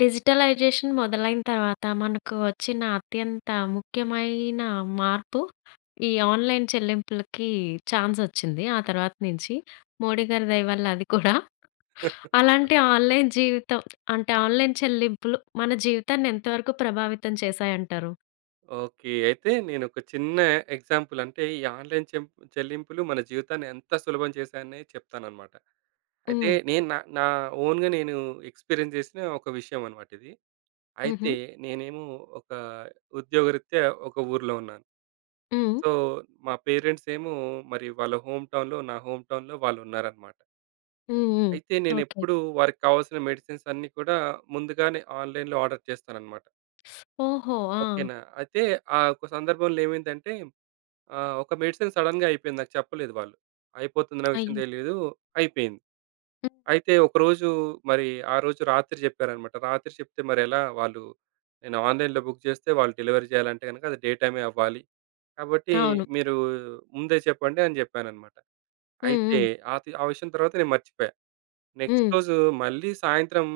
Digitalisation మొదలైన తర్వాత మనకు వచ్చిన అత్యంత ముఖ్యమైన మార్పు ఈ ఆన్‌లైన్ చెల్లింపులకి ఛాన్స్ వచ్చింది. ఆ తర్వాత నుంచి మోడీ గారి దయ వల్ల అది కూడా. అలాంటి ఆన్‌లైన్ జీవితం అంటే ఆన్‌లైన్ చెల్లింపులు మన జీవితాన్ని ఎంతవరకు ప్రభావితం చేశాయంటారు? ఓకే. అయితే నేనొక చిన్న ఎగ్జాంపుల్ అంటే ఈ ఆన్‌లైన్ చెల్లింపులు మన జీవితాన్ని ఎంత సులభం చేశాయని చెప్తాననమాట. అయితే హ్మ్. నేను నా నా ఓన్‌గా నేను ఎక్స్‌పీరియన్స్ చేసిన ఒక విషయం అనమాట ఇది. హుహు. అయితే నేనేమో ఒక ఉద్యోగరీత్యా ఒక ఊర్లో ఉన్నాను. హ్మ్. సో, మా పేరెంట్స్ ఏమో మరి వాళ్ళ హోమ్ టౌన్‌లో, నా హోమ్ టౌన్‌లో వాళ్ళున్నారనమాట. హ్మ్. హ్మ్. అయితే ఓకే. నేనెప్పుడూ వారికి కావాల్సిన మెడిసిన్స్ అన్నీ కూడా ముందుగానే ఆన్‌లైన్‌లో ఆర్డర్ చేస్తాననమాట. ఓహో! ఆ! ఓకేనా. అయితే ఆ ఒక సందర్భంలో ఏమైందంటే ఒక మెడిసిన్ సడెన్‌గా అయిపోయింది. నాకు చెప్పలేదు వాళ్ళు. అయిపోతుందన్న విషయం అయ్యో! తెలీదు. అయిపోయింది. హ్మ్. అయితే ఒకరోజు మరి ఆ రోజు రాత్రి చెప్పారన్నమాట. రాత్రి చెప్తే మరెలా వాళ్ళు, నేను ఆన్‌లైన్‌లో బుక్ చేస్తే వాళ్ళు డెలివరీ చేయాలంటే గనుక అది డే టైమే అవ్వాలి. కాబట్టి అవును. మీరు ముందే చెప్పండి అని చెప్పానన్నమాట. హ్మ్. అయితే హ్మ్. ఆ విషయం తర్వాత నేను మర్చిపోయా. నెక్స్ట్ హ్మ్. రోజు మళ్ళీ సాయంత్రం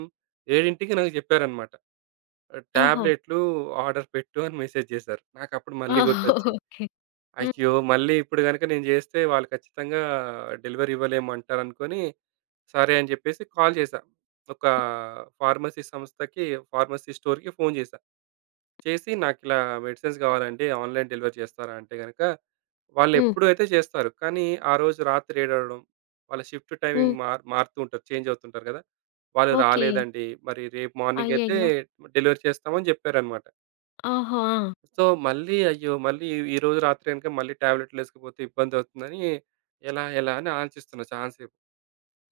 7కి నాకు చెప్పారన్నమాట. ఓహో! టాబ్లెట్లు ఆర్డర్ పెట్టు అని మెసేజ్ చేశారు. నాకప్పుడు మళ్ళీ ఓహో! గుర్తొచ్చింది. ఓకే. హ్మ్. అయ్యో! మళ్ళీ ఇప్పుడు గనుక నేను జేస్తే వాళ్ళు ఖచ్చితంగా డెలివరీ ఇవ్వలేమంటారనుకోని, సరే అని జెప్పేసి కాల్ చేశా. ఒక హ్మ్. ఫార్మసీ సంస్థకి, ఫార్మసీ స్టోర్‌కి ఫోను జేశా. చేసి నాకిలా మెడిసిన్స్ గావాలండి. ఆన్‌లైన్ డెలివరీ చేస్తారా అంటే గనక, హ్మ్. వాళ్ళెప్పుడు అయితే చేస్తారు. కానీ ఆ రోజు రాత్రి ఏడవడం, వాళ్ళ షిఫ్ట్ హ్మ్. టైమింగ్ మారుతూ ఉంటారు. చేంజ్ అవుతుంటారు గదా! వాళ్ళు ఓకే. రాలేదండి. మరి రేపు మార్నింగ్ అయితే అయ్యయ్యో! డెలివరీ చేస్తామని జెప్పారనమాట. ఓహో! ఆ! సో, మళ్ళీ అయ్యో! మళ్ళీ ఈరోజు రాత్రి గనుక మళ్ళీ టాబ్లెట్‌లేసుకోకపోతే ఇబ్బందవుతుందని ఎలా, ఎలా అని ఆలోచిస్తున్నా చాలాసేపు.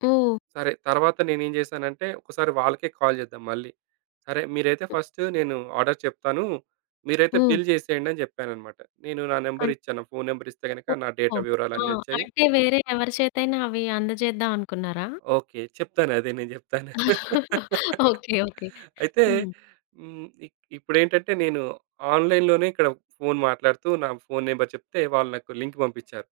హ్మ్. సరే తర్వాత నేనేం చేశానంటే, ఒకసారి వాళ్ళకే కాల్ చేద్దాం మళ్ళీ. సరే మీరైతే ఫస్ట్ నేను ఆర్డర్ చెప్తాను. మీరైతే హ్మ్. బిల్ చేసేయండి అని చెప్పాననమాట. నేను నా నంబర్ అన్ ఇచ్చాను. ఫోను నంబర్ ఇస్తే గనుక నా ఓహో! డేటా ఆ! వివరాలన్నీ వచ్చాయి. అంటే వేరే ఎవరి చేతైనా అవి అందజేద్దాం అనుకున్నారా? ఓకే. చెప్తాను, అదే నేను చెప్తాను. ఓకే. ఓకే. అయితే హ్మ్. హ్మ్. ఇ ఇప్పుడేంటంటే నేను ఆన్‌లైన్‌లోనే ఇక్కడ ఫోను మాట్లాడుతూ నా ఫోను నంబర్ చెప్తే వాళ్ళు నాకు లింక్ పంపించారు.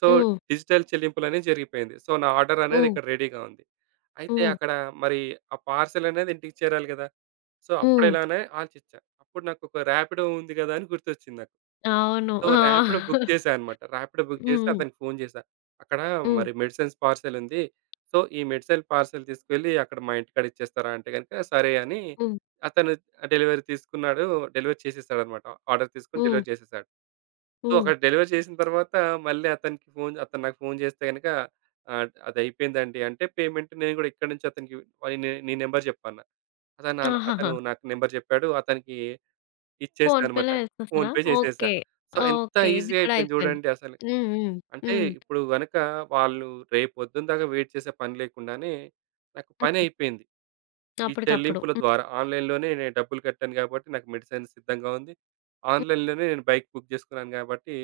సో, హ్మ్. డిజిటల్ చెల్లింపులనేది జరిగిపోయింది. సో, నా ఆర్డర్ అనేది హ్మ్. ఇక్కడ రెడీగా ఉంది. అయితే హ్మ్. అక్కడ మరి ఆ పార్సెల్ అనేది ఇంటికి చేరాలి గదా! సో, హ్మ్. అప్పుడెలానే ఆలోచిచ్చా. అప్పుడు నాకొక ర్యాపిడో ఉంది గదా అని గుర్తొచ్చింది నాకు. అవును. సో, ఆ! ర్యాపిడో బుక్ చేశా అనమాట. ర్యాపిడో బుక్ చేసి హ్మ్. అతనికి ఫోను చేశా. అక్కడ హ్మ్. మరి మెడిసిన్స్ పార్సెల్ ఉంది. సో, ఈ మెడిసిన్ పార్సెల్ తీసుకెళ్ళి అక్కడ మా ఇంటికాడ ఇచ్చేస్తారా అంటే గనుక సరే అని హ్మ్. అతను డెలివరీ తీసుకున్నాడు. డెలివరీ చేసేసాడనమాట. ఆర్డర్ తీసుకొని హ్మ్. డెలివరీ చేసేసాడు. సో, హ్మ్. అక్కడ డెలివరీ చేసిన తర్వాత మళ్ళీ అతనికి ఫోను, అతను నాకు ఫోను చేస్తే గనక "అదయిపోయిందండి" అంటే పేమెంట్ నేను గూడా ఇక్కడి నుంచి అతనికి వై నే నీ నంబర్ చెప్పన్నా. అతను నా ఆహాహా! అతను నాకు నంబర్ చెప్పాడు. అతనికి ఇచ్చేసా అనమాట. ఫోన్‌పే‌లో వేసేసారా? ఫోన్‌పే చేసేసా. ఓకే. సో, ఎంత ఓకే. ఇది ఈజీ కూడా అయిపోయింది అయిపోయింది. జూడండి అసలు. హ్మ్. హ్మ్. అంటే హ్మ్. ఇప్పుడు గనక వాళ్ళు రేపొద్దున దాకా వెయిట్ చేసే పని లేకుండానే నాకు హ్మ్. పనయిపోయింది. ఈ అప్పటికప్పుడు. చెల్లింపుల హ్మ్. ద్వారా ఆన్‌లైన్‌లోనే నేను డబ్బులు కట్టాను గాబట్టి, నాకు మెడిసిన్ సిద్ధంగా ఉంది. హ్మ్. ఆన్‌లైన్‌లోనే నేను బైక్ బుక్ జేసుకున్నాను గాబట్టి,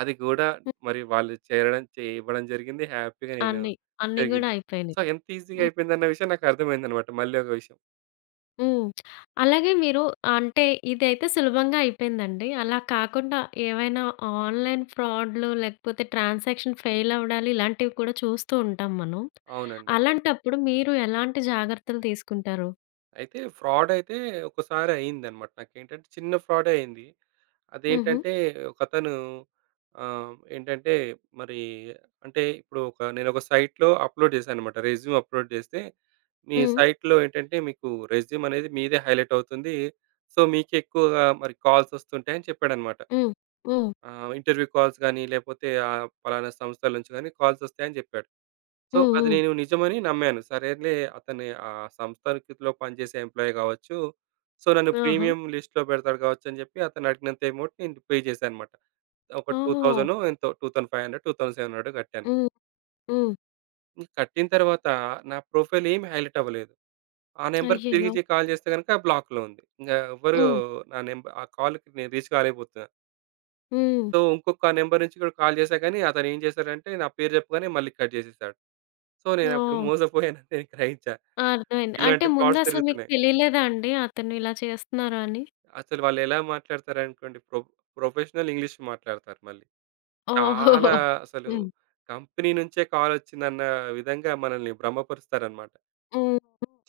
అది గూడా హ్మ్. మరి వాళ్ళు చేరడం చే ఇవ్వడం జరిగింది. హ్యాపీగా నేను అన్నీ. అన్నీ గూడా జరిగింది. సో, అయిపోయినాయి. ఎంత ఈజీగా అయిపోయిందన్న విషయం నాకర్థమైందనమాట. మళ్ళీ ఒక విషయం. హ్మ్. అలాగే మీరు అంటే ఇదైతే సులభంగా అయిపోయిందండి. అలా కాకుండా ఏవైనా ఆన్‌లైన్ ఫ్రాడ్‌లు లేకపోతే ట్రాన్సాక్షన్ ఫెయిల్ అవ్వడాలు ఇలాంటివి కూడా చూస్తూ ఉంటాం మనం. అవునండి. అలాంటప్పుడు మీరు ఎలాంటి జాగ్రత్తలు తీసుకుంటారు? అయితే ఫ్రాడయితే ఒక్కసారి అయిందనమాట. నాకేంటంటే చిన్న ఫ్రాడే అయింది. హుహు. అదేంటంటే ఒకతను ఏంటంటే మరి అంటే ఇప్పుడు నేనొక సైట్‌లో అప్‌లోడ్ చేశాననమాట. రెజ్యూమ్ అప్‌లోడ్ చేస్తే, మీ హ్మ్. సైట్‌లో ఏంటంటే మీకు రెజ్యూమ్ అనేది మీదే హైలైట్ అవుతుంది. సో, మీకే ఎక్కువగా మరి కాల్స్ వస్తుంటాయని చెప్పాడనమాట. హ్మ్. హ్మ్. ఇంటర్వ్యూ కాల్స్ గాని, లేకపోతే పలానా సంస్థల నుంచి గాని కాల్స్ వస్తాయని చెప్పాడు. సో, హ్మ్. అది హ్మ్. నేను నిజమని నమ్మాను. సరేలే, అతని ఆ సంస్థకిలో పనిచేసే ఎంప్లాయీ కావచ్చు. సో, నన్ను ఆహా! ప్రీమియం లిస్ట్‌లో పెడతాడు కావచ్చు అని చెప్పి అతను అడిగినంత అమౌంట్ నేను పే చేశానన్నమాట. ఒక ఓహో! 2000 ఎంతో 2500, 2700 కట్టాను. హ్మ్. హ్మ్. ఇంక కట్టిన తర్వాత నా ప్రొఫైల్ ఏమి హైలైట్ అవ్వలేదు. ఆ నంబర్‌కి అయ్యయ్యో! తిరిగి కాల్ చేస్తే గనుక బ్లాక్‌లో ఉంది. ఇంగా ఎవ్వరు హ్మ్. నా నంబ ఆ కాల్‌కి నేను రీచ్ కాలేకపోతున్నా. హ్మ్. సో, ఇంకొక నంబర్ నుంచి కూడా కాల్ చేశా గానీ అతను ఏం చేశాడంటే నా పేరు చెప్పగానే మళ్ళీ కట్ చేసేసాడు. సో, నేనప్పుడు ఓహ్! మోసపోయానని నేను గ్రహించా. ఆ! అర్థమైంది. అంటే ఇలాంటి ఫ్రాడ్స్ ముందసలు మీకు జరుగుతున్నాయి. తెలియలేదా అండి అతను ఇలా చేస్తున్నారు అని? అసలు వాళ్ళెలా మాట్లాడతారనుకోండి, ప్రొఫెషనల్ ఇంగ్లీష్ మాట్లాడతారు మళ్ళీ. ఓహో! చాలా అసలు హ్మ్. కంపెనీ నుంచే కాలొచ్చిందన్న విధంగా మనల్ని భ్రమపరుస్తారనమాట. హ్మ్.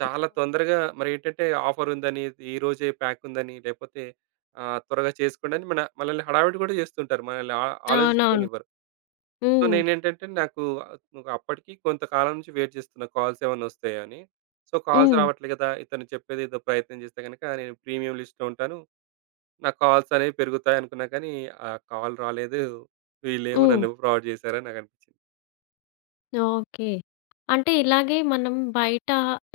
చాలా హ్మ్. తొందరగా మరేంటంటే ఆఫరుందని, ఈ రోజే ప్యాకుందని, లేపోతే త్వరగా చేసుకోండి అని మనల్ని హడావిడి కూడా చేస్తుంటారు. మనల్ని అవునవును. ఆలోచించుకోనివ్వరు. సో, హ్మ్. నేనేంటంటే నాకు నువ్వు అప్పటికి కొంతకాలం నుంచి వెయిట్ చేస్తున్నా కాల్సేమన్నా వస్తాయా అని. సో, కాల్స్ హ్మ్. రావట్లే కదా! ఇతను చెప్పేదేదో ప్రయత్నం చేస్తే గనక నేను ప్రీమియం లిస్ట్‌లో ఉంటాను. నా కాల్స్ అనేవి పెరుగుతాయనుకున్నా కానీ, ఆ కాల్ రాలేదు. వీళ్ళేమో హ్మ్. నన్ను ఫ్రాడ్ చేశారని నాకనిపించింది. ఓకే. అంటే ఇలాగే మనం బయట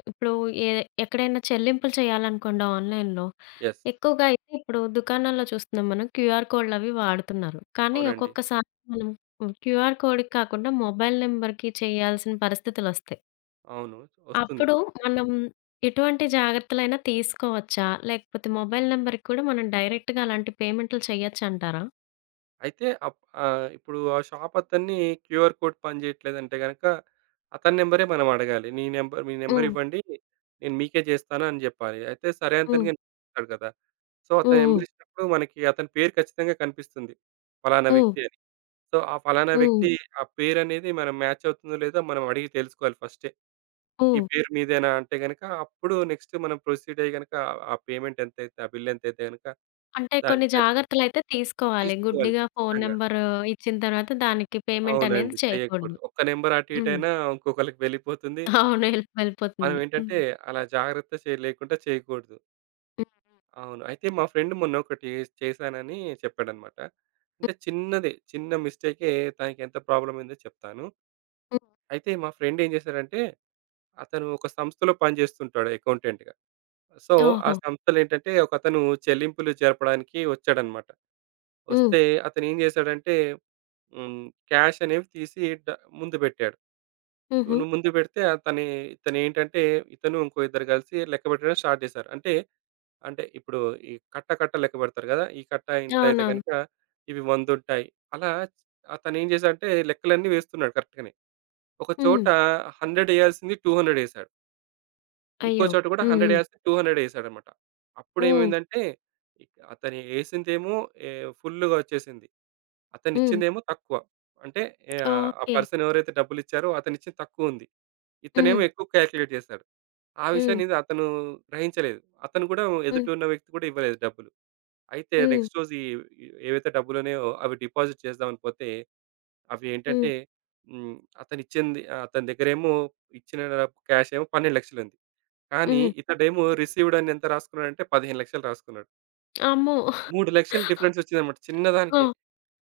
ఇప్పుడు ఏ ఎక్కడైనా చెల్లింపులు చేయాలనుకోండి ఆన్‌లైన్‌లో, యెస్. ఎక్కువగా అయితే ఇప్పుడు దుకాణాల్లో చూస్తున్నాం మనం క్యూఆర్ కోడ్‌లవి వాడుతున్నారు. కానీ అవునండి. ఒక్కొక్కసారి మనం హ్మ్, క్యూఆర్ కోడ్‌కి కాకుండా మొబైల్ నంబర్‌కి చేయాల్సిన పరిస్థితులొస్తాయి. అవును. వస్తుంది. అప్పుడు మనం ఎటువంటి జాగ్రత్తలైనా తీసుకోవచ్చా? లేకపోతే మొబైల్ నంబర్‌కి కూడా మనం డైరెక్ట్‌గా అలాంటి పేమెంట్‌లు చేయొచ్చంటారా? అయితే అప్ ఇప్పుడు ఆ షాప్ అతన్ని క్యూఆర్ కోడ్ పనిచేయట్లేదంటే గనక, అతని నంబరే మనం అడగాలి. నీ నంబర్ మీ నంబర్ హ్మ్. ఇవ్వండి. నేను మీకే చేస్తాను అని జెప్పాలి. అయితే సరే హ్మ్. అతనికి ఇస్తాడు కదా! సో, హ్మ్. అతని హ్మ్. నంబర్ ఇచ్చినప్పుడు మనకి అతని పేరు ఖచ్చితంగా కనిపిస్తుంది. ఫలానా హ్మ్. వ్యక్తి అని. సో, ఆ ఫలానా హ్మ్. వ్యక్తి ఆ పేరనేది మనం మ్యాచ్ అవుతుందో లేదో మనం అడిగి తెలుసుకోవాలి ఫస్టే. ఈ ఓహ్! పేరు మీదేనా అంటే గనక అప్పుడు నెక్స్ట్ మనం ప్రొసీడ్ అయ్యి గనక ఆ పేమెంట్ ఎంతైతే, ఆ బిల్ ఎంతైతే గనక అంటే దాన్ని కొన్ని జాగ్రత్తలైతే తీసుకోవాలి. తీసుకోవాలి గుడ్డిగా ఫోను ఖచ్చితంగా. నంబరు ఇచ్చిన తర్వాత దానికి పేమెంట్ అనేది అవునండి. చేయకూడదు. చేయకూడదు. ఒక్క నంబర్ అటు హ్మ్. ఇటైనా ఇంకొకళ్ళకి వెళ్ళిపోతుంది. అవును. ఎల్ మనం వెళ్ళిపోతుంది. ఏంటంటే హ్మ్. అలా జాగ్రత్త చే లేకుండా చేయకూడదు. హ్మ్. అవును. అయితే మా ఫ్రెండ్ మొన్న ఒకటి చేశానని చెప్పాడన్నమాట. అంటే హ్మ్. చిన్నదే. చిన్న మిస్టేకే. తనకి ఎంత ప్రాబ్లమ్ అయిందో చెప్తాను. హ్మ్. అయితే మా ఫ్రెండ్ ఏం చేశాడంటే, అతను ఒక సంస్థలో పనిచేస్తుంటాడు అకౌంటెంట్‌గా. సో, ఆ ఓహో! సంస్థలేంటంటే ఒకతను చెల్లింపులు జరపడానికి వచ్చాడన్నమాట. హ్మ్. వస్తే అతనేం జేశాడంటే హ్మ్. క్యాష్ అనేవి తీసి ముందు బెట్టాడు. హుహు. నువ్వు ముందు బెడితే అతని ఇతనేంటంటే ఇతను ఇంకో ఇద్దరు గలిసి లెక్క బెట్టడం స్టార్ట్ జేశారు. అంటే, అంటే ఇప్పుడు ఈ కట్ట, కట్ట లెక్క బెడతారు గదా! ఈ కట్ట ఇంతయితే అవునవును. గనక ఇవి 100 ఉంటాయి. అలా అతనేం జేశాడంటే లెక్కలన్నీ వేస్తున్నాడు కరెక్ట్‌గానే. ఒక హ్మ్. చోట 100 ఎయాల్సింది 200 ఎసాడు. ఇంకో అయ్యో! చోట కూడా హ్మ్. 100 హ్మ్. ఏయాల్సింది 200 ఏసాడన్నమాట. హ్మ్. అప్పుడేమైందంటే, ఇక అతను ఏసిందేమో ఫుల్లుగా వచ్చేసింది. హ్మ్. అతనిచ్చిందేమో తక్కువ. అంటే ఆ ఓకే. పర్సన్ ఎవరైతే డబ్బులిచ్చారో అతనిచ్చింది తక్కువుంది. ఇతనేమో హ్మ్. ఎక్కువ కాలిక్యులేట్ చేశాడు. ఆ హ్మ్. విషయాన్ని ఇది అతను గ్రహించలేదు. అతను కూడా, ఎదుట హ్మ్. ఉన్న వ్యక్తి కూడా ఇవ్వలేదు డబ్బులు. అయితే హ్మ్. నెక్స్ట్ రోజు ఈ ఈ- ఏవైతే డబ్బులున్నాయో అవి డిపాజిట్ చేద్దామని పోతే, అవి ఏంటంటే హ్మ్. హ్మ్. అతనిచ్చింది అతని దగ్గరేమో ఇచ్చిన క్యాష్ ఏమో 12,00,000 ఉంది. కానీ హ్మ్. ఇతడేమో రిసీవ్డ్ అని ఎంత రాసుకున్నాడంటే 15,00,000 రాసుకున్నాడు. అమ్మో! 3,00,000 డిఫరెన్స్ వచ్చిందన్నమాట ఆ! చిన్నదానికే.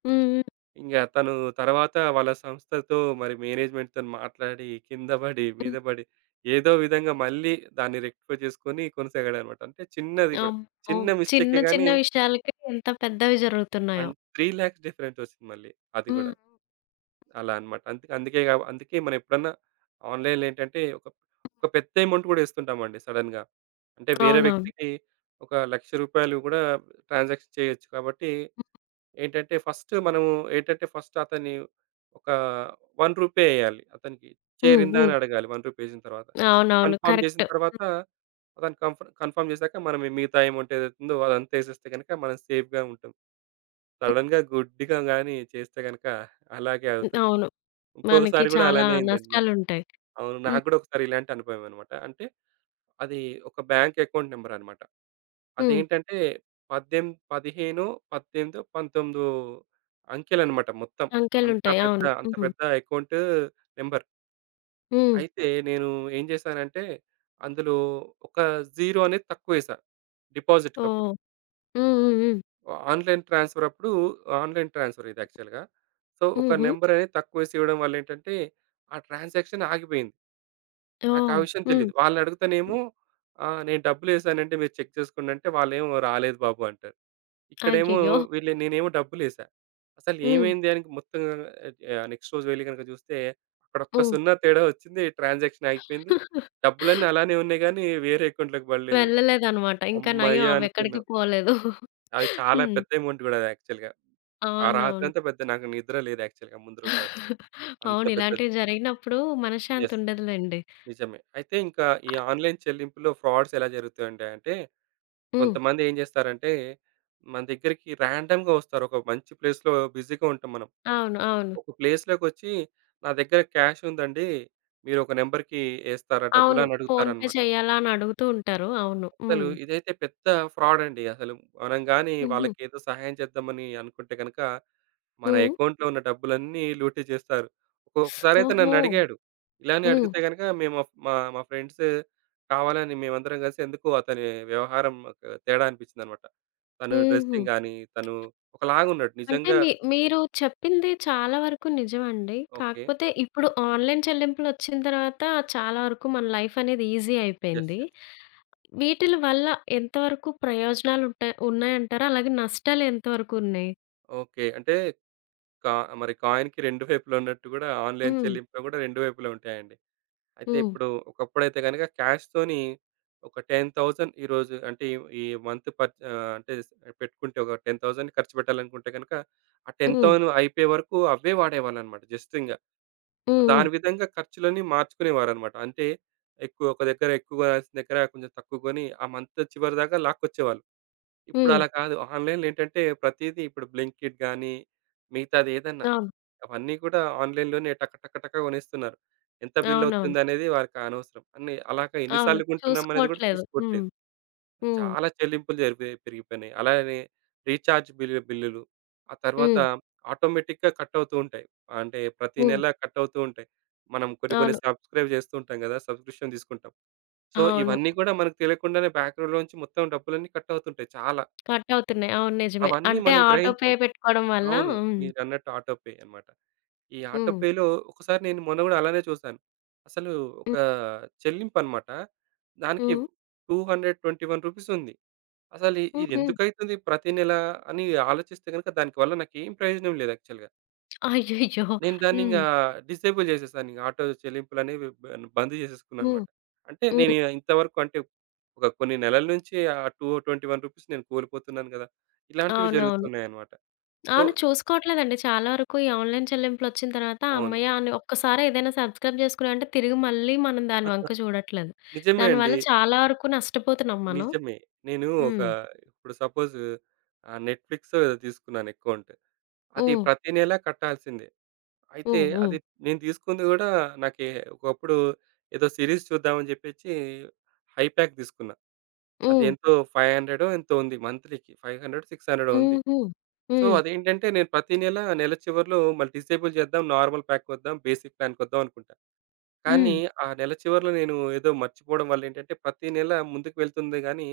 హ్మ్. హ్మ్. ఇంగ తను తర్వాత వాళ్ళ సంస్థతో మరి మేనేజ్మెంట్‌తోని మాట్లాడి, కింద పడి, మీద హ్మ్. పడి ఏదో విధంగా మళ్ళీ దాన్ని రెక్టిఫై చేసుకొని కొనసాగాడన్నమాట. అంటే చిన్నది కూడా, అమ్మో! చిన్న చిన్న మిస్టేకే చిన్న గాని విషయాలకి ఎంత పెద్దవి జరుగుతున్నాయో. అండ్ 3,00,000 డిఫరెంట్ వచ్చింది మళ్ళీ అది కూడా. హ్మ్. అలా అన్నమాట. అందుకే అందుకే గా అందుకే మనం ఎప్పుడన్నా ఆన్‌లైన్‌లో ఏంటంటే ఒక ఒక పెద్ద అమౌంట్ కూడా ఏస్తుంటామండి సడెన్‌గా. అంటే వేరే అవునవును. వ్యక్తికి ఒక రూ. 1,00,000 కూడా ట్రాన్సాక్షన్ చేయొచ్చు. కాబట్టి ఏంటంటే ఫస్ట్ మనము ఏంటంటే ఫస్ట్ అతని ఒక రూ. 1 ఎయ్యాలి. అతనికి హ్మ్. చేరిందా హ్మ్. అని అడగాలి. రూ. 1 ఏసిన తర్వాత. అవునవును. కన్ఫర్మ్ చేసిన కరెక్ట్. తర్వాత, అతను కన్ఫర్మ్ చేసాక మనం ఈ మిగతా అమౌంట్ ఏదైతుందో అదంతా ఏసేస్తే గనుక మనం సేఫ్‌గా ఉంటాం. హ్మ్. సడెన్‌గా గుడ్డిగా గాని చేస్తే గనుక అలాగే అవుతుంది. అవును. మనకి ఇంకొకసారి గూడా చాలా అలానే అయిందండి. నా, నష్టాలుంటాయి. అవును, నాకు హ్మ్. గూడా ఒకసారి ఇలాంటి అనుభవం అనమాట. అంటే అది ఒక బ్యాంక్ అకౌంట్ నంబర్ అనమాట. హ్మ్. అదేంటంటే 18, 15, 18, 19 అంకెలనమాట మొత్తం. సంఖ్యలుంటాయి. అవును. అంత హ్మ్. పెద్ద అకౌంట్ నంబర్. హ్మ్. అయితే నేను ఏం జేశానంటే అందులో ఒక జీరో అనేది తక్కువేశా డిపాజిట్‌కప్పుడు. ఓహ్! హ్మ్. హ్మ్. హ్మ్. ఆన్‌లైన్ ట్రాన్స్‌ఫర్ అప్పుడు ఆన్‌లైన్ ట్రాన్స్‌ఫర్ ఇది యాక్చువల్‌గా. సో, ఒక హుహు. నంబర్ అనేది తక్కువేసి ఇవ్వడం వల్ల ఏంటంటే, ఆ ట్రాన్సాక్షన్ ఆగిపోయింది. నాకు ఆ ఓహ్! విషయం హ్మ్. తెలీదు. వాళ్ళనడుగుతానేమో నేను డబ్బులేసానండి మీరు చెక్ చేసుకోండి అంటే వాళ్ళేమో రాలేదు బాబు అంటారు. ఇక్కడేమో అయ్యయ్యో! వీళ్ళు, నేనేమో డబ్బులేసా. అసలు హ్మ్. ఏమైంది అని మొత్తం నెక్స్ట్ రోజు వెళ్లి గనుక చూస్తే అక్కడ ఒక్క హ్మ్. సున్నా తేడా వచ్చింది. ట్రాన్సాక్షన్ ఆగిపోయింది. డబ్బులన్నీ అలానే ఉన్నాయి గానీ వేరే అకౌంట్‌లోకి పడలేదు. వెళ్ళలేదనమాట. ఇంకా నయం హమ్మయ్య! అవెక్కడికి అనుకున్నాం. పోలేదు. అది చాలా హ్మ్. పెద్ద అమౌంట్ గూడా అది యాక్చువల్‌గా. ఆ అవునవును. రాత్రంతా పెద్ద నాకు నిద్ర లేదు యాక్చువల్‌గా ముందు రోజు రాత్రి. అంత అవును. పెద్దది. ఇలాంటివి జరిగినప్పుడు మనశ్శాంతి యెస్. ఉండదులెండి. నిజమే. అయితే ఇంకా ఈ ఆహ్, ఆన్‌లైన్ చెల్లింపులో ఫ్రాడ్స్ ఎలా జరుగుతాయండి అంటే, హ్మ్. కొంతమంది ఏం చేస్తారంటే, మన దగ్గరికి ర్యాండమ్‌గా వస్తారు. ఒక మంచి ప్లేస్‌లో బిజీగా ఉంటాం మనం. అవును. అవును. ఒక ప్లేస్‌లోకొచ్చి, "నా దగ్గర క్యాష్ ఉందండి. మీరు ఒక నంబర్‌కి ఏస్తారా డబ్బులు" అవును. అని ఫోన్‌పే అడుగుతారనమాట. చేయాలా అని అడుగుతూ ఉంటారు. అవును. అసలు హ్మ్. ఇదైతే పెద్ద ఫ్రాడండి. అసలు మనం గాని హుహు. వాళ్ళకేదో సహాయం చేద్దామని అనుకుంటే గనక, మన హ్మ్. అకౌంట్‌లో ఉన్న డబ్బులన్నీ లూటీ చేస్తారు. ఒకసారైతే ఓహో! నన్నడిగాడు. ఇలానే హ్మ్. అడిగితే గనక మేము అప్- మా మా ఫ్రెండ్స్ కావాలని మేమందరం కలిసి ఎందుకో అతని వ్యవహారం ఒక తేడా అనిపించిందనమాట. తను హుహు. డ్రెస్సింగ్ గాని, తను ఒకలాగున్నాడు అంటే నిజంగా. మీరు చెప్పింది చాలా వరకు నిజమండి. ఓకే. కాకపోతే ఇప్పుడు ఆన్‌లైన్ చెల్లింపులొచ్చిన తర్వాత చాలా వరకు మన లైఫ్ అనేది ఈజీ యెస్. అయిపోయింది. యెస్. వీటిల వల్ల ఎంతవరకు ఉన్నాయంటారా? అలాగే నష్టాలు ఎంతవరకు ఉన్నాయి? ఓకే. అంటే కా మరి కాయిన్‌కి 2 వైపులా ఉన్నట్టు గూడా ఆన్‌లైన్ హ్మ్. చెల్లింపులో గూడా 2 వైపులా ఉంటాయండి. అయితే హ్మ్. ఇప్పుడు ఒకప్పుడైతే గనుక క్యాష్‌తోని ఒక 10,000 ఈరోజు అంటే ఈ ఈ మంత్ పర్చ్ ఆహ్, అంటే స్- పెట్టుకుంటే ఒక 10,000 ఖర్చు పెట్టాలనుకుంటే గనుక ఆ హ్మ్. 10,000 అయిపోయే వరకు అవే వాడేవాళ్ళనమాట జస్ట్ ఇంగ. హ్మ్. హ్మ్. దాని విధంగా ఖర్చులని మార్చుకునేవారనమాట. అంటే ఒక దగ్గర ఎక్కువ కొనాల్సిన దగ్గర కొంచెం తక్కువ కొని ఆ మంత్ చివరిదాకా లాక్కొచ్చేవాళ్ళు. ఇప్పుడు హ్మ్. అలా కాదు. ఆన్‌లైన్‌లో ఏంటంటే ప్రతీదీ ఇప్పుడు బ్లింకిట్ గాని మిగతాది ఏదన్నా అవును. అవన్నీ కూడా ఆన్‌లైన్‌లోనే టక టక టక కొనేస్తున్నారు. ఎంత బిల్ అవునవును. అవుతుందనేది వాళ్ళకి అనవసరం. అన్ని అలాగా ఎన్ని అవును. సార్లు కొంటున్నాం అనేది కూడా చూసుకోవట్లేదు. హ్మ్. చూసుకోవట్లేదు. హ్మ్. చాలా చెల్లింపులు జరిపి పెరిగిపోయినాయి. అలానే రీచార్జ్ బిల్లులు, ఆ తర్వాత హ్మ్. ఆటోమేటిక్‌గా కట్ అవుతూ ఉంటాయి. అంటే ప్రతి హ్మ్. నెల కట్ అవుతూ ఉంటాయి. మనం కొన్ని కొన్ని అవును. సబ్‌స్క్రైబ్ చేస్తూ ఉంటాం కదా! సబ్‌స్క్రిప్షన్ తీసుకుంటాం. సో, అవును. ఇవన్నీ కూడా మనకు తెలియకుండానే బ్యాక్‌గ్రౌండ్‌లోంచి మొత్తం డబ్బులన్నీ కట్ అవుతుంటాయి చాలా. కట్ అవుతున్నాయి. అవును. నిజమే. అవన్నీ అంటే మనం ఆటో పే గ్రహించం. పెట్టుకోవడం వల్ల అవును. హ్మ్. మీరన్నట్టు ఆటోపే అన్నమాట. ఈ ఆటో హ్మ్. పేలో ఒకసారి నేను మొన్న గూడా అలానే చూసాను. అసలు ఒక హ్మ్. చెల్లింపనమాట. దానికి హ్మ్. రూ. 221 ఉంది. అసలు ఇది హుహు. ఎందుకైతుంది ప్రతి నెల అని ఆలోచిస్తే గనుక దానికి వల్ల నాకేం ప్రయోజనం లేదు యాక్చువల్‌గా. అయ్యయ్యో! నేను హ్మ్. దాన్నింగా డిసేబుల్ చేసేసాను. ఇంగ ఆటో చెల్లింపులనేవి బంద్ హ్మ్. చేసేసుకున్నాననమాట. అంటే నేను హ్మ్. ఇంతవరకు అంటే ఒక కొన్ని నెలల నుంచి ఆ రూ. 221 నేను కోల్పోతున్నాను గదా! ఇలాంటివి అవునవును. జరుగుతున్నాయనమాట. సో, అవును. చూసుకోవట్లేదండి. చాలా వరకు ఈ ఆన్‌లైన్ చెల్లింపులొచ్చిన తర్వాత అవును. హమ్మయ్య! అని ఒక్కసారి ఏదైనా సబ్‌స్క్రైబ్ చేసుకున్నామంటే తిరిగి మళ్ళీ మనం దాని వంక చూడట్లేదు. నిజమే దానివల్ల అండి. చాలా వరకు నష్టపోతున్నాం మనం. నిజమే. నేను ఒక హ్మ్. ఇప్పుడు సపోజ్ నెట్‌ఫ్లిక్సో ఏదో తీసుకున్నాను అకౌంట్. అది హ్మ్. ప్రతి నెల కట్టాల్సిందే. అయితే హ్మ్. హ్మ్. అది నేను తీసుకుంది గూడా నాకే ఒకప్పుడు ఏదో సిరీస్ చూద్దామని జెప్పేసి హై ప్యాక్ తీసుకున్నా. హ్మ్. అదెంతో 500 ఎంతో ఉంది, మంత్‌లీకి 500, 600 ఉంది. హుహు. సో, హ్మ్. అదేంటంటే నేను ప్రతి నెల, నెల చివరిలో మళ్ళీ డిసేబుల్ చేద్దాం, నార్మల్ ప్యాక్‌కొద్దాం, బేసిక్ ప్లాన్‌కొద్దాం అనుకుంటా. కానీ హ్మ్. ఆ నెల చివరిలో నేను ఏదో మర్చిపోవడం వల్ల ఏంటంటే, ప్రతి నెల ముందుకు వెళ్తుంది గానీ,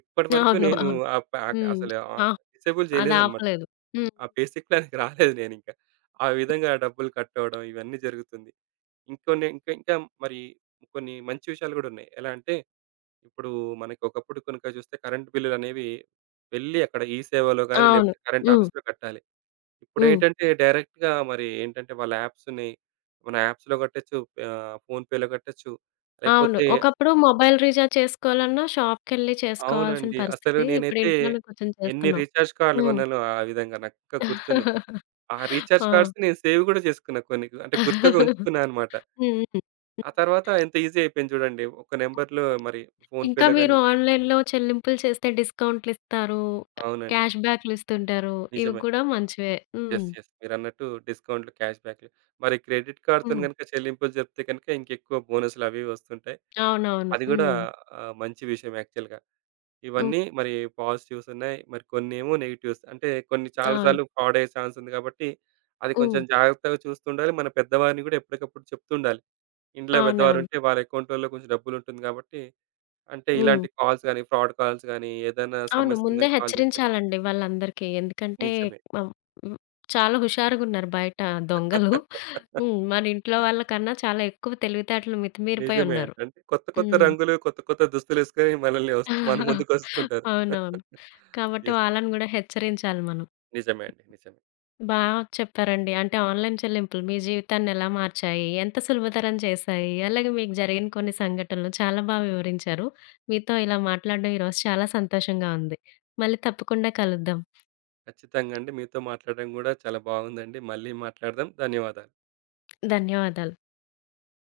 ఇప్పటివరకు అవును. నేను అవును. ఆ ప్యాక్ హ్మ్. అసలు ఆ! డిసేబుల్ అది చేయలేదనమాట. ఆపలేదు. హ్మ్. ఆ బేసిక్ ప్లాన్‌కి రాలేదు నేనింక. ఆ విధంగా డబ్బులు కట్ అవ్వడం ఇవన్నీ జరుగుతుంది. ఇంకొన్ని ఇంకా ఇంకా మరి కొన్ని మంచి విషయాలు గూడా ఉన్నాయి. ఎలా అంటే, ఇప్పుడు మనకి ఒకప్పుడు కనుక చూస్తే కరెంట్ బిల్లులనేవి వెళ్ళి అక్కడ ఈ సేవలో గాని, అవును. లేకపోతే కరెంట్ హ్మ్. ఆఫీస్‌లో కట్టాలి. హ్మ్. ఇప్పుడేంటంటే డైరెక్ట్‌గా మరి ఏంటంటే వాళ్ళ యాప్స్ ఉన్నాయి. మన యాప్స్‌లో కట్టొచ్చు. ఫోన్‌పేలో కట్టొచ్చు. అవును. లేకపోతే ఒకప్పుడు మొబైల్ రీచార్జ్ చేసుకోవాలన్నా షాప్‌కెళ్ళి చేసుకోవాల్సిన అవునండి. అసలు పరిస్థితి. ఇప్పుడు నేనైతే ఇంట్లోనే కూర్చొని ఎన్ని చేస్తున్నాం. రీచార్జ్ కార్డ్‌లు హ్మ్. కొన్నానో ఆ విధంగా నాకు ఇంకా గుర్తున్నాయి. ఆ రీచార్జ్ ఆ! కార్డ్స్ నేను సేవ్ కూడా చేసుకున్నా కొన్ని. అంటే గుర్తుగా ఉంచుకున్నా అన్నమాట. హ్మ్. హ్మ్. ఆ హ్మ్. తర్వాత ఎంత ఈజీ అయిపోయింది చూడండి. ఒక నంబర్‌లో మరి ఇంకా ఫోన్‌పేలో మీరు గాని, ఆన్‌లైన్‌లో చెల్లింపులు చేస్తే డిస్కౌంట్‌లిస్తారు. అవునండి. క్యాష్ బ్యాక్‌లిస్తుంటారు. ఇవి నిజమే. కూడా మంచివే. హ్మ్. యెస్. యెస్. మీరన్నట్టు డిస్కౌంట్‌లు, క్యాష్ బ్యాక్‌లు. మరి క్రెడిట్ కార్డ్‌తోని హ్మ్. గనుక చెల్లింపులు జరిపితే గనుక ఇంకెక్కువ బోనస్‌లు అవి ఇవి వస్తుంటాయి. అవునవును. అది గూడా హ్మ్. మంచి విషయం యాక్చువల్‌గా. హ్మ్. ఇవన్నీ మరి పాజిటివ్స్ ఉన్నాయి. మరి కొన్నేమో నెగెటివ్స్. అంటే కొన్ని చాలా అవును. సార్లు ఫ్రాడ్ అయ్యే ఛాన్స్ ఉంది కాబట్టి, అది కొంచెం హ్మ్. జాగ్రత్తగా చూస్తుండాలి. మన పెద్దవారిని గూడా ఎప్పటికప్పుడు చెప్తుండాలి. ఇంట్లో అవునవును. పెద్దవారుంటే వాళ్ళ అకౌంట్‌లలో కొంచెం డబ్బులుంటుంది గాబట్టి, అంటే హ్మ్. ఇలాంటి కాల్స్ గానీ, ఫ్రాడ్ కాల్స్ గానీ, ఏదైనా అవును. సమస్య ముందే ఉందని కాల్ చేస్తే హెచ్చరించాలండి వాళ్ళందరికీ. ఎందుకంటే నిజమే. ఆహ్, హ్మ్. చాలా హుషారుగున్నారు బయట దొంగలు. హ్మ్. మన ఇంట్లో వాళ్ళకన్నా చాలా ఎక్కువ తెలివితేటలు మితిమీరిపోయి నిజమే అండి. ఉన్నారు. అంటే కొత్త కొత్త హ్మ్. రంగులు, కొత్త కొత్త దుస్తులేసుకొని మనల్ని మన ముందుకొస్తూ ఉంటారు. అవునవును. కాబట్టి యెస్. వాళ్ళని గూడా హెచ్చరించాలి మనం. నిజమే అండి. నిజమే. బా చెప్పారండి. అంటే ఆన్‌లైన్ చెల్లింపులు మీ జీవితాన్ని ఎలా మార్చాయి? ఎంత సులభతరం చేశాయి? అలాగే మీకు జరిగిన కొన్ని సంఘటనలు చాలా వివరించారు. మీతో ఇలా మాట్లాడడం ఈరోజు చాలా సంతోషంగా ఉంది. మళ్ళీ తప్పకుండా కలుద్దాం. ఖచ్చితంగా అండి. మీతో మాట్లాడడం గూడా చాలా బాగుందండి. మళ్ళీ మాట్లాడదాం. ధన్యవాదాలు. ధన్యవాదాలు.